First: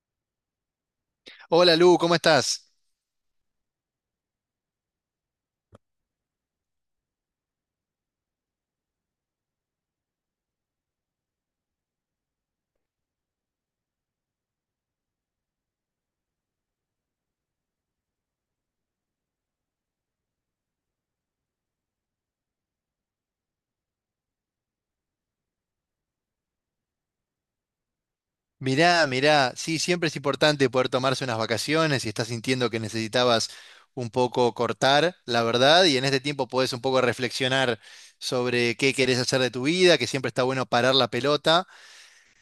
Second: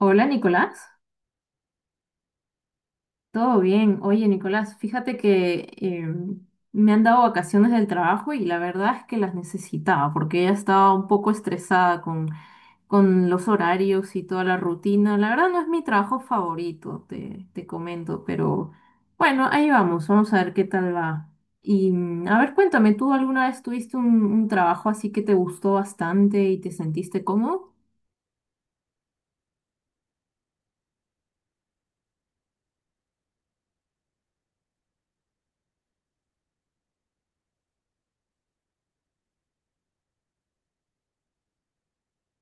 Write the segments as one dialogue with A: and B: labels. A: Hola Nicolás,
B: Hola Lu, ¿cómo estás?
A: ¿todo bien? Oye Nicolás, fíjate que me han dado vacaciones del trabajo y la verdad es que las necesitaba porque ya estaba un poco estresada con los horarios y toda la rutina. La verdad no es mi trabajo favorito, te comento, pero bueno, ahí vamos, vamos a ver qué tal va. Y a ver, cuéntame, ¿tú alguna vez tuviste un trabajo así que te gustó bastante y te sentiste cómodo?
B: Mirá, mirá, sí, siempre es importante poder tomarse unas vacaciones si estás sintiendo que necesitabas un poco cortar, la verdad, y en este tiempo podés un poco reflexionar sobre qué querés hacer de tu vida, que siempre está bueno parar la pelota.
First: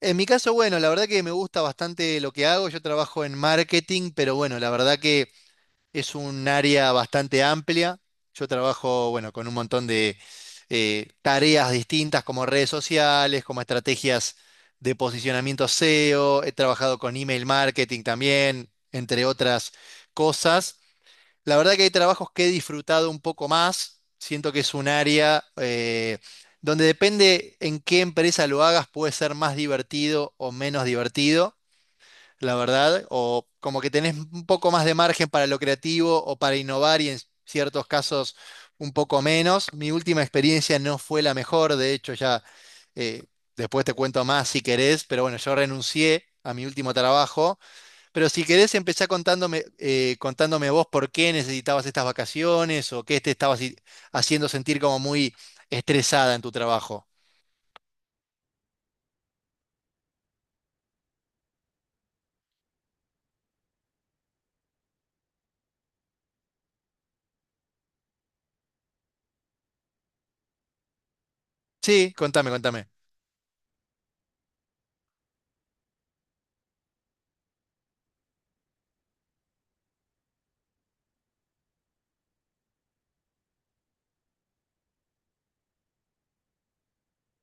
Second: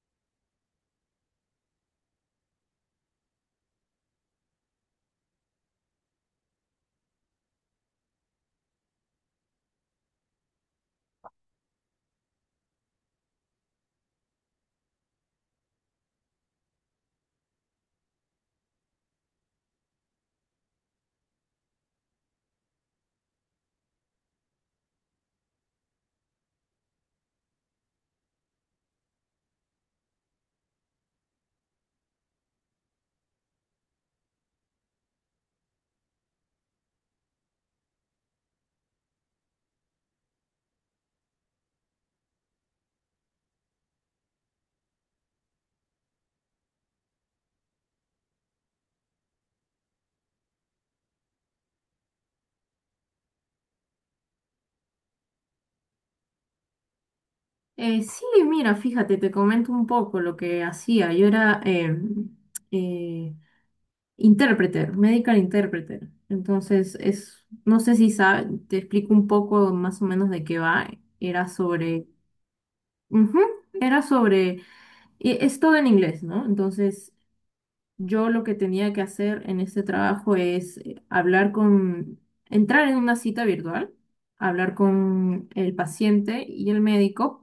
B: En mi caso, bueno, la verdad que me gusta bastante lo que hago, yo trabajo en marketing, pero bueno, la verdad que... Es un área bastante amplia. Yo trabajo, bueno, con un montón de tareas distintas como redes sociales, como estrategias de posicionamiento SEO. He trabajado con email marketing también, entre otras cosas. La verdad que hay trabajos que he disfrutado un poco más. Siento que es un área donde depende en qué empresa lo hagas, puede ser más divertido o menos divertido la verdad, o como que tenés un poco más de margen para lo creativo o para innovar y en ciertos casos un poco menos. Mi última experiencia no fue la mejor, de hecho ya eh, después te cuento más si querés, pero bueno, yo renuncié a mi último trabajo, pero si querés empezá contándome, contándome vos por qué necesitabas estas vacaciones o qué te estabas haciendo sentir como muy estresada en tu trabajo.
A: Sí, mira, fíjate, te comento un poco lo que hacía. Yo era eh, interpreter, medical interpreter. Entonces, es, no sé si sabes, te explico un poco más o menos de qué va. Era sobre,
B: Sí, contame, contame.
A: Ujú, era sobre, y es todo en inglés, ¿no? Entonces, yo lo que tenía que hacer en este trabajo es hablar con, entrar en una cita virtual, hablar con el paciente y el médico,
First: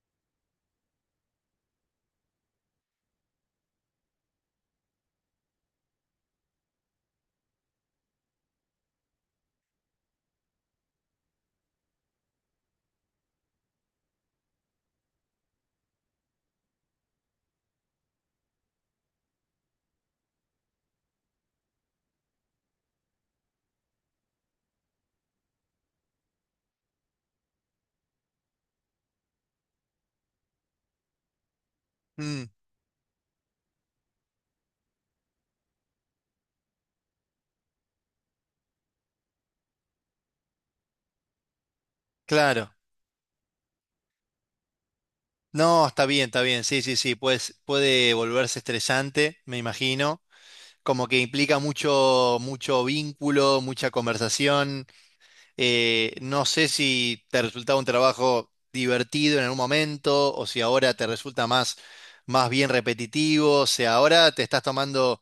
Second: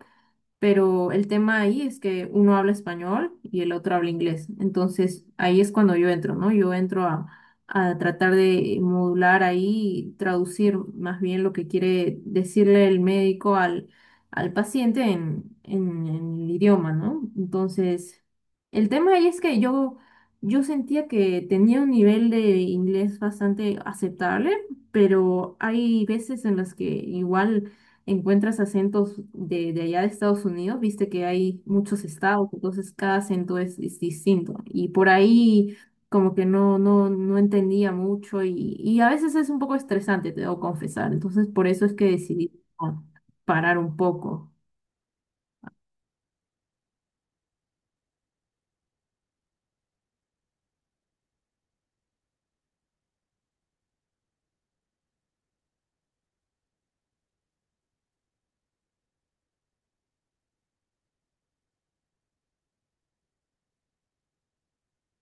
A: pero el tema ahí es que uno habla español y el otro habla inglés. Entonces ahí es cuando yo entro, ¿no? Yo entro a tratar de modular ahí, traducir más bien lo que quiere decirle el médico al paciente en el idioma, ¿no? Entonces, el tema ahí es que yo sentía que tenía un nivel de inglés bastante aceptable, pero hay veces en las que igual encuentras acentos de allá de Estados Unidos, viste que hay muchos
B: Mm,
A: estados, entonces cada acento es distinto. Y por ahí como que no, no, no entendía mucho y a veces es un poco estresante, te debo confesar. Entonces por eso es que decidí
B: claro.
A: ah, parar un poco.
B: No, está bien, está bien. Sí, sí, sí. Pues puede volverse estresante, me imagino. Como que implica mucho vínculo, mucha conversación. No sé si te resultaba un trabajo divertido en algún momento o si ahora te resulta más, más bien repetitivo. O sea, ahora te estás tomando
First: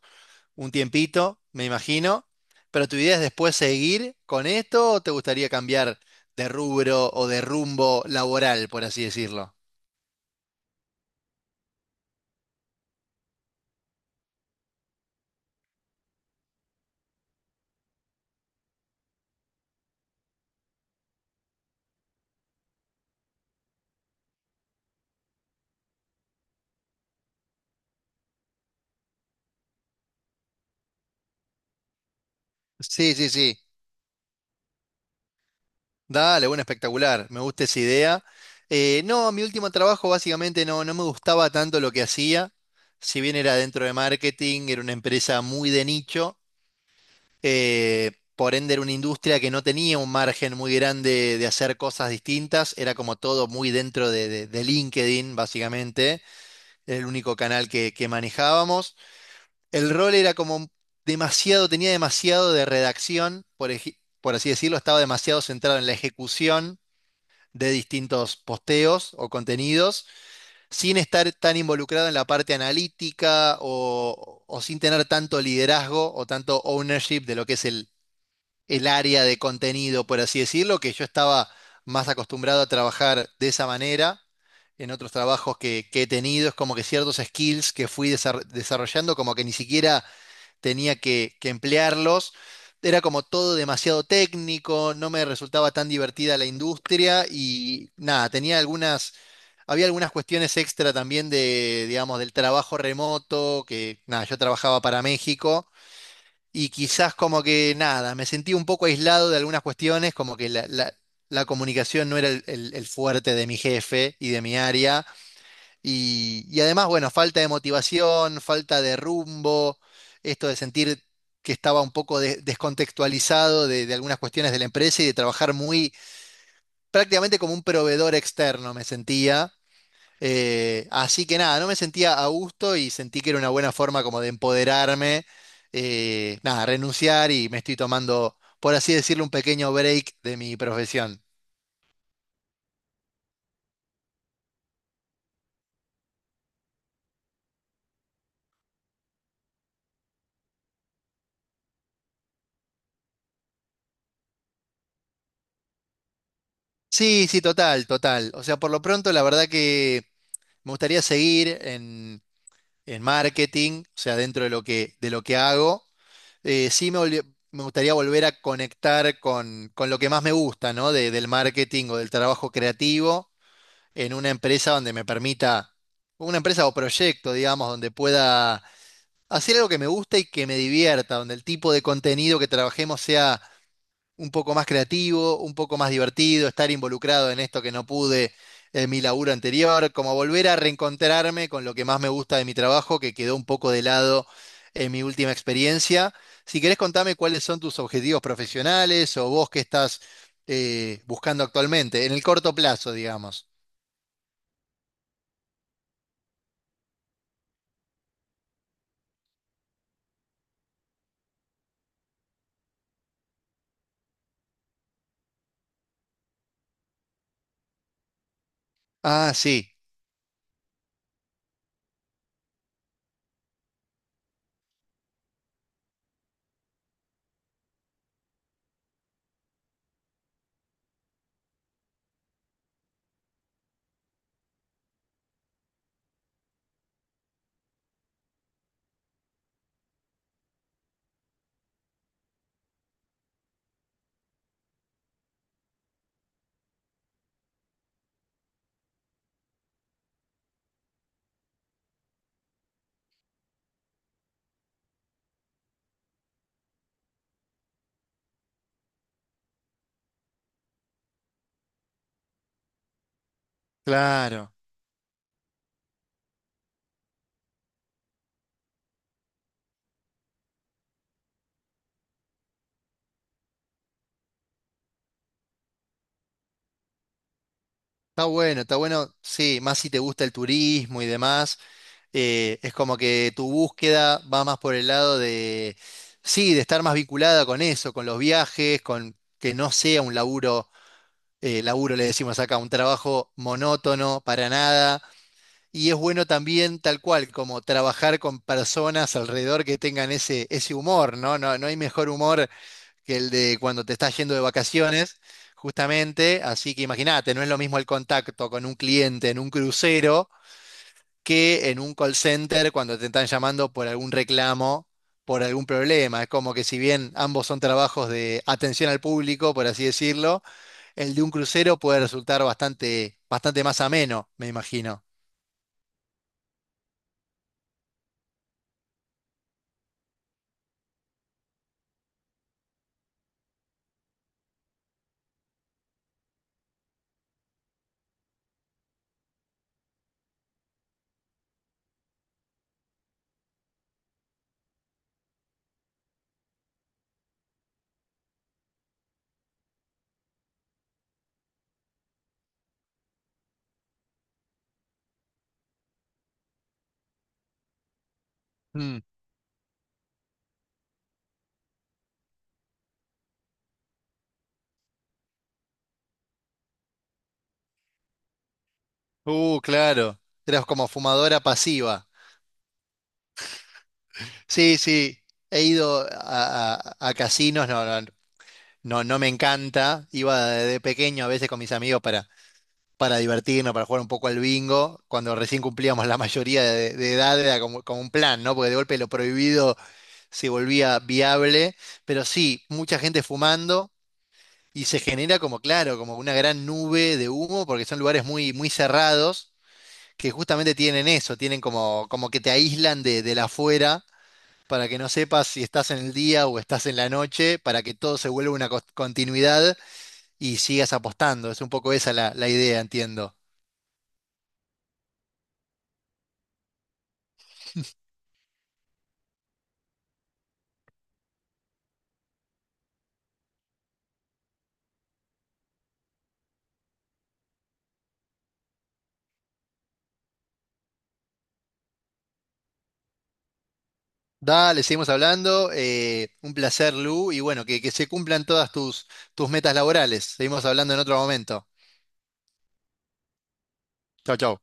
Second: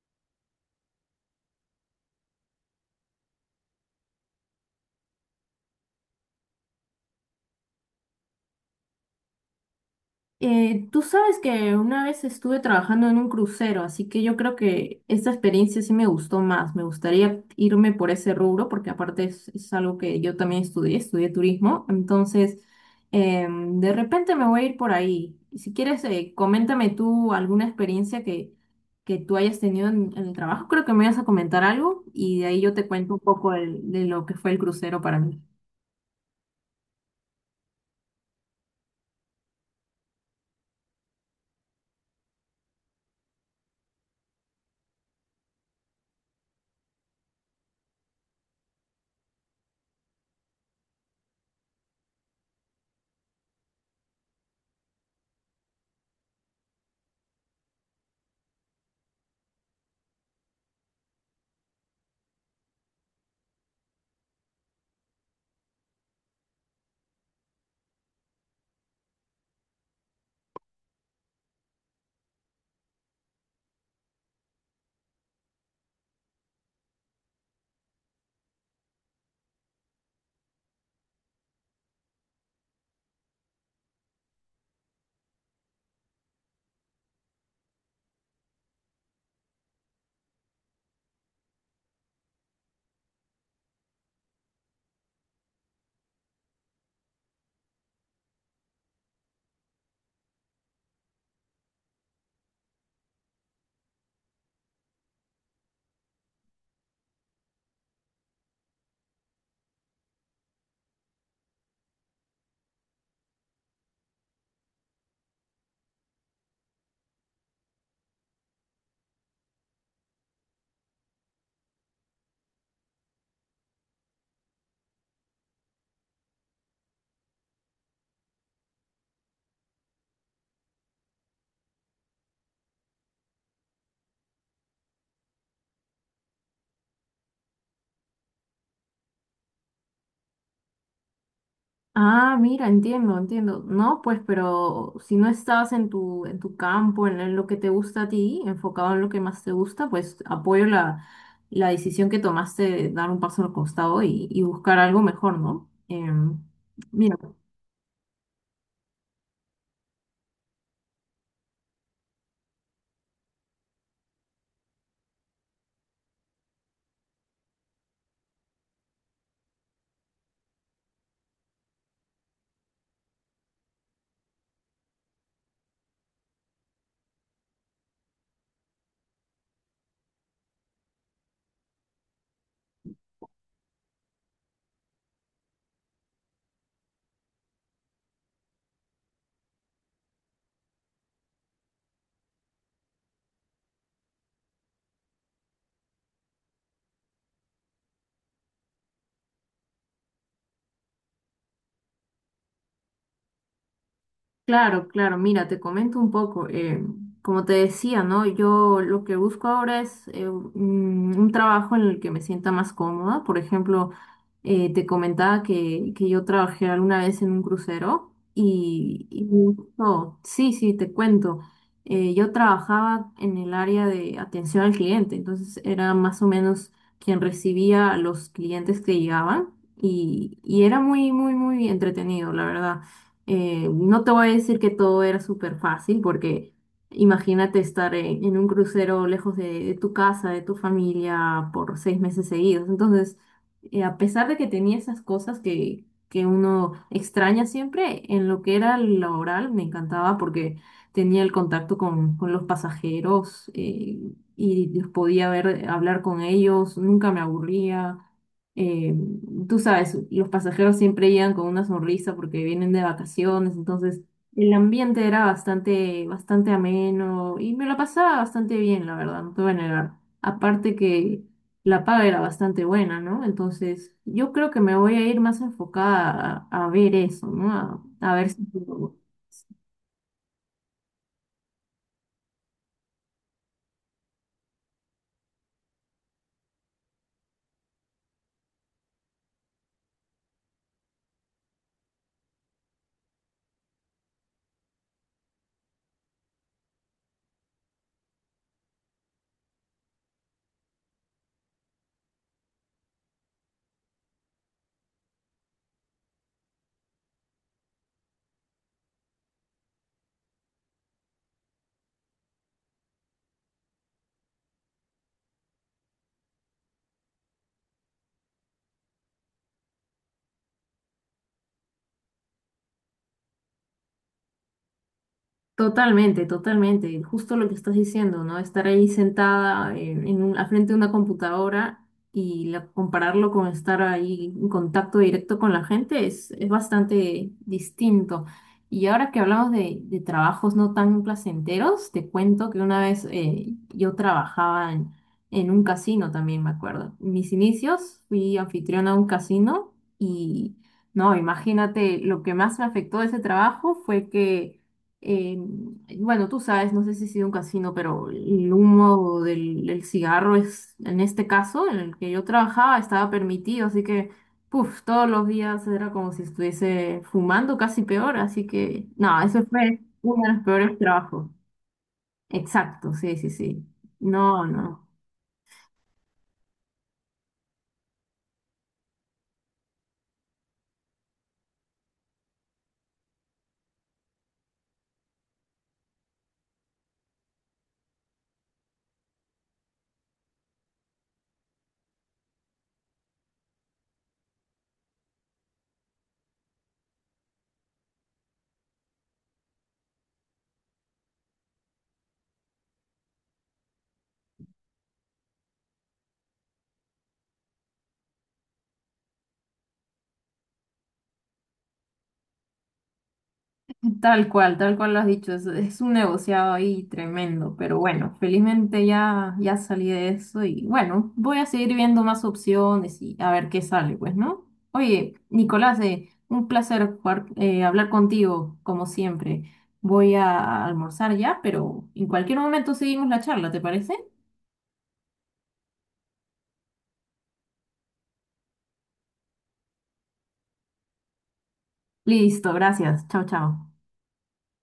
B: un tiempito, me imagino. Pero tu idea es después seguir con esto o te gustaría cambiar de rubro o de rumbo laboral, por así decirlo.
A: Tú sabes que una vez estuve trabajando en un crucero, así que yo creo que esta experiencia sí me gustó más. Me gustaría irme por ese rubro, porque aparte es algo que yo también estudié, turismo. Entonces, de repente me voy a ir por ahí. Y si quieres, coméntame tú alguna experiencia que tú hayas tenido en el trabajo. Creo que me vas a comentar algo y de ahí yo te cuento
B: Sí,
A: un
B: sí,
A: poco
B: sí.
A: de lo que fue el crucero para mí.
B: Dale, bueno, espectacular. Me gusta esa idea. No, mi último trabajo básicamente no, no me gustaba tanto lo que hacía. Si bien era dentro de marketing, era una empresa muy de nicho. Por ende, era una industria que no tenía un margen muy grande de hacer cosas distintas. Era como todo muy dentro de LinkedIn, básicamente. Era el único canal que manejábamos. El rol era como demasiado, tenía demasiado de redacción, por, por así decirlo, estaba demasiado centrado en la ejecución de distintos posteos o contenidos sin estar tan involucrado en la parte analítica o sin tener tanto liderazgo o tanto ownership de lo que es el área de contenido, por así decirlo, que yo estaba más acostumbrado a trabajar de esa manera. En otros trabajos que he tenido es como que ciertos skills que fui desarrollando, como que ni siquiera tenía que emplearlos. Era como todo demasiado técnico, no me resultaba tan divertida la industria y nada, tenía algunas, había algunas cuestiones extra también de, digamos, del trabajo remoto, que nada, yo trabajaba para México y quizás como que nada, me sentí un poco aislado de algunas cuestiones, como que la comunicación no era el fuerte de mi jefe y de mi área. Y además, bueno, falta de motivación, falta de rumbo, esto de sentir que estaba un poco descontextualizado de algunas cuestiones de la empresa y de trabajar muy prácticamente como un proveedor externo me sentía. Así que nada, no me sentía a gusto y sentí que era una buena forma como de empoderarme, nada, renunciar y me estoy tomando, por así decirlo, un pequeño break de mi profesión.
A: Ah, mira, entiendo, entiendo. No, pues, pero si no estabas en tu campo, en lo que te gusta a ti, enfocado en lo que más te gusta, pues apoyo la, la decisión que tomaste de dar un paso al costado y buscar algo mejor, ¿no? Mira.
B: Sí, sí, total, total. O sea, por lo pronto, la verdad que me gustaría seguir en marketing, o sea, dentro de lo que hago. Eh, me gustaría volver a conectar con lo que más me gusta, ¿no? Del marketing o del trabajo creativo en una empresa donde me permita, una empresa o proyecto, digamos, donde pueda hacer algo que me gusta y que me divierta, donde el tipo de contenido que trabajemos sea un poco más creativo, un poco más divertido, estar involucrado en esto que no pude en mi laburo anterior, como volver a reencontrarme con lo que más me gusta de mi trabajo, que quedó un poco de lado en mi última experiencia. Si querés contame cuáles son tus objetivos profesionales o vos qué estás buscando actualmente, en el corto plazo, digamos.
A: Claro, claro, mira, te comento un poco. Como te decía, ¿no? Yo lo que busco ahora es un trabajo en el que me sienta más cómoda. Por ejemplo, te comentaba que yo trabajé alguna vez en un crucero y
B: Ah, sí,
A: sí, sí, te cuento. Yo trabajaba en el área de atención al cliente, entonces era más o menos quien recibía a los clientes que llegaban y era muy, muy, muy entretenido, la verdad. No te voy a decir que todo era súper fácil, porque imagínate estar en un crucero lejos de tu casa, de tu familia, por 6 meses seguidos. Entonces, a pesar de que tenía esas cosas que uno extraña siempre, en lo que era laboral me encantaba porque tenía el contacto con los pasajeros y los podía ver, hablar con ellos, nunca me aburría eh, tú sabes, los pasajeros siempre llegan con una sonrisa porque vienen de vacaciones, entonces
B: claro.
A: el ambiente era bastante, bastante ameno y me la pasaba bastante bien, la verdad, no te voy a negar. Aparte que la paga era bastante buena, ¿no? Entonces yo creo que me voy a ir más enfocada a ver eso, ¿no? A ver si...
B: Está bueno, sí, más si te gusta el turismo y demás. Es como que tu búsqueda va más por el lado de, sí, de estar más vinculada con eso, con los viajes, con que no sea un laburo, laburo le decimos acá, un trabajo monótono para nada. Y es bueno también, tal cual, como trabajar con personas alrededor que tengan ese, ese humor, ¿no? No, no hay mejor humor que el de cuando te estás yendo de vacaciones, justamente. Así que imagínate, no es lo mismo el contacto con un cliente en un crucero que en un call center cuando te están llamando por algún reclamo, por algún problema. Es como que si bien ambos son trabajos de atención al público, por así decirlo, el de un crucero puede resultar bastante, bastante más ameno, me imagino.
A: Totalmente, totalmente. Justo lo que estás diciendo, ¿no? Estar ahí sentada al frente de una computadora y compararlo con estar ahí en contacto directo con la gente es bastante distinto. Y ahora que hablamos de trabajos no tan placenteros, te cuento que una vez yo trabajaba en un casino también, me acuerdo. En mis inicios fui anfitriona a un casino y, no, imagínate, lo que más me afectó de ese trabajo fue que eh, bueno, tú sabes, no sé si ha sido un casino, pero el
B: Mm.
A: humo del cigarro es, en este caso, en el que yo trabajaba, estaba permitido, así que, puf, todos los días era como si estuviese fumando, casi peor, así que, no, eso fue
B: Claro.
A: uno de los
B: Eras
A: peores
B: como
A: trabajos.
B: fumadora pasiva.
A: Exacto, sí, sí, sí. No,
B: Sí,
A: no.
B: sí. He ido a, a casinos, no, no, no, no me encanta. Iba de pequeño a veces con mis amigos para divertirnos, para jugar un poco al bingo, cuando recién cumplíamos la mayoría de edad, era como, como un plan, ¿no? Porque de golpe lo prohibido se volvía viable, pero sí, mucha gente fumando y se genera como, claro, como una gran nube de humo, porque son lugares muy, muy cerrados, que justamente tienen eso, tienen como, como que te aíslan de la afuera. Para que no sepas si estás en el día o estás en la noche, para que todo se vuelva una continuidad y sigas apostando. Es un poco esa la idea, entiendo.
A: Tal cual lo has dicho, es un negociado ahí tremendo, pero bueno, felizmente ya salí de eso y bueno, voy a seguir viendo más opciones y a ver qué sale, pues, ¿no? Oye, Nicolás, un placer hablar contigo, como siempre. Voy a almorzar ya, pero en cualquier momento seguimos la charla, ¿te parece?
B: Dale, seguimos hablando. Un placer, Lu. Y bueno, que se cumplan todas tus, tus metas laborales. Seguimos hablando en otro momento.
A: Listo, gracias. Chao, chao.
B: Chau, chau.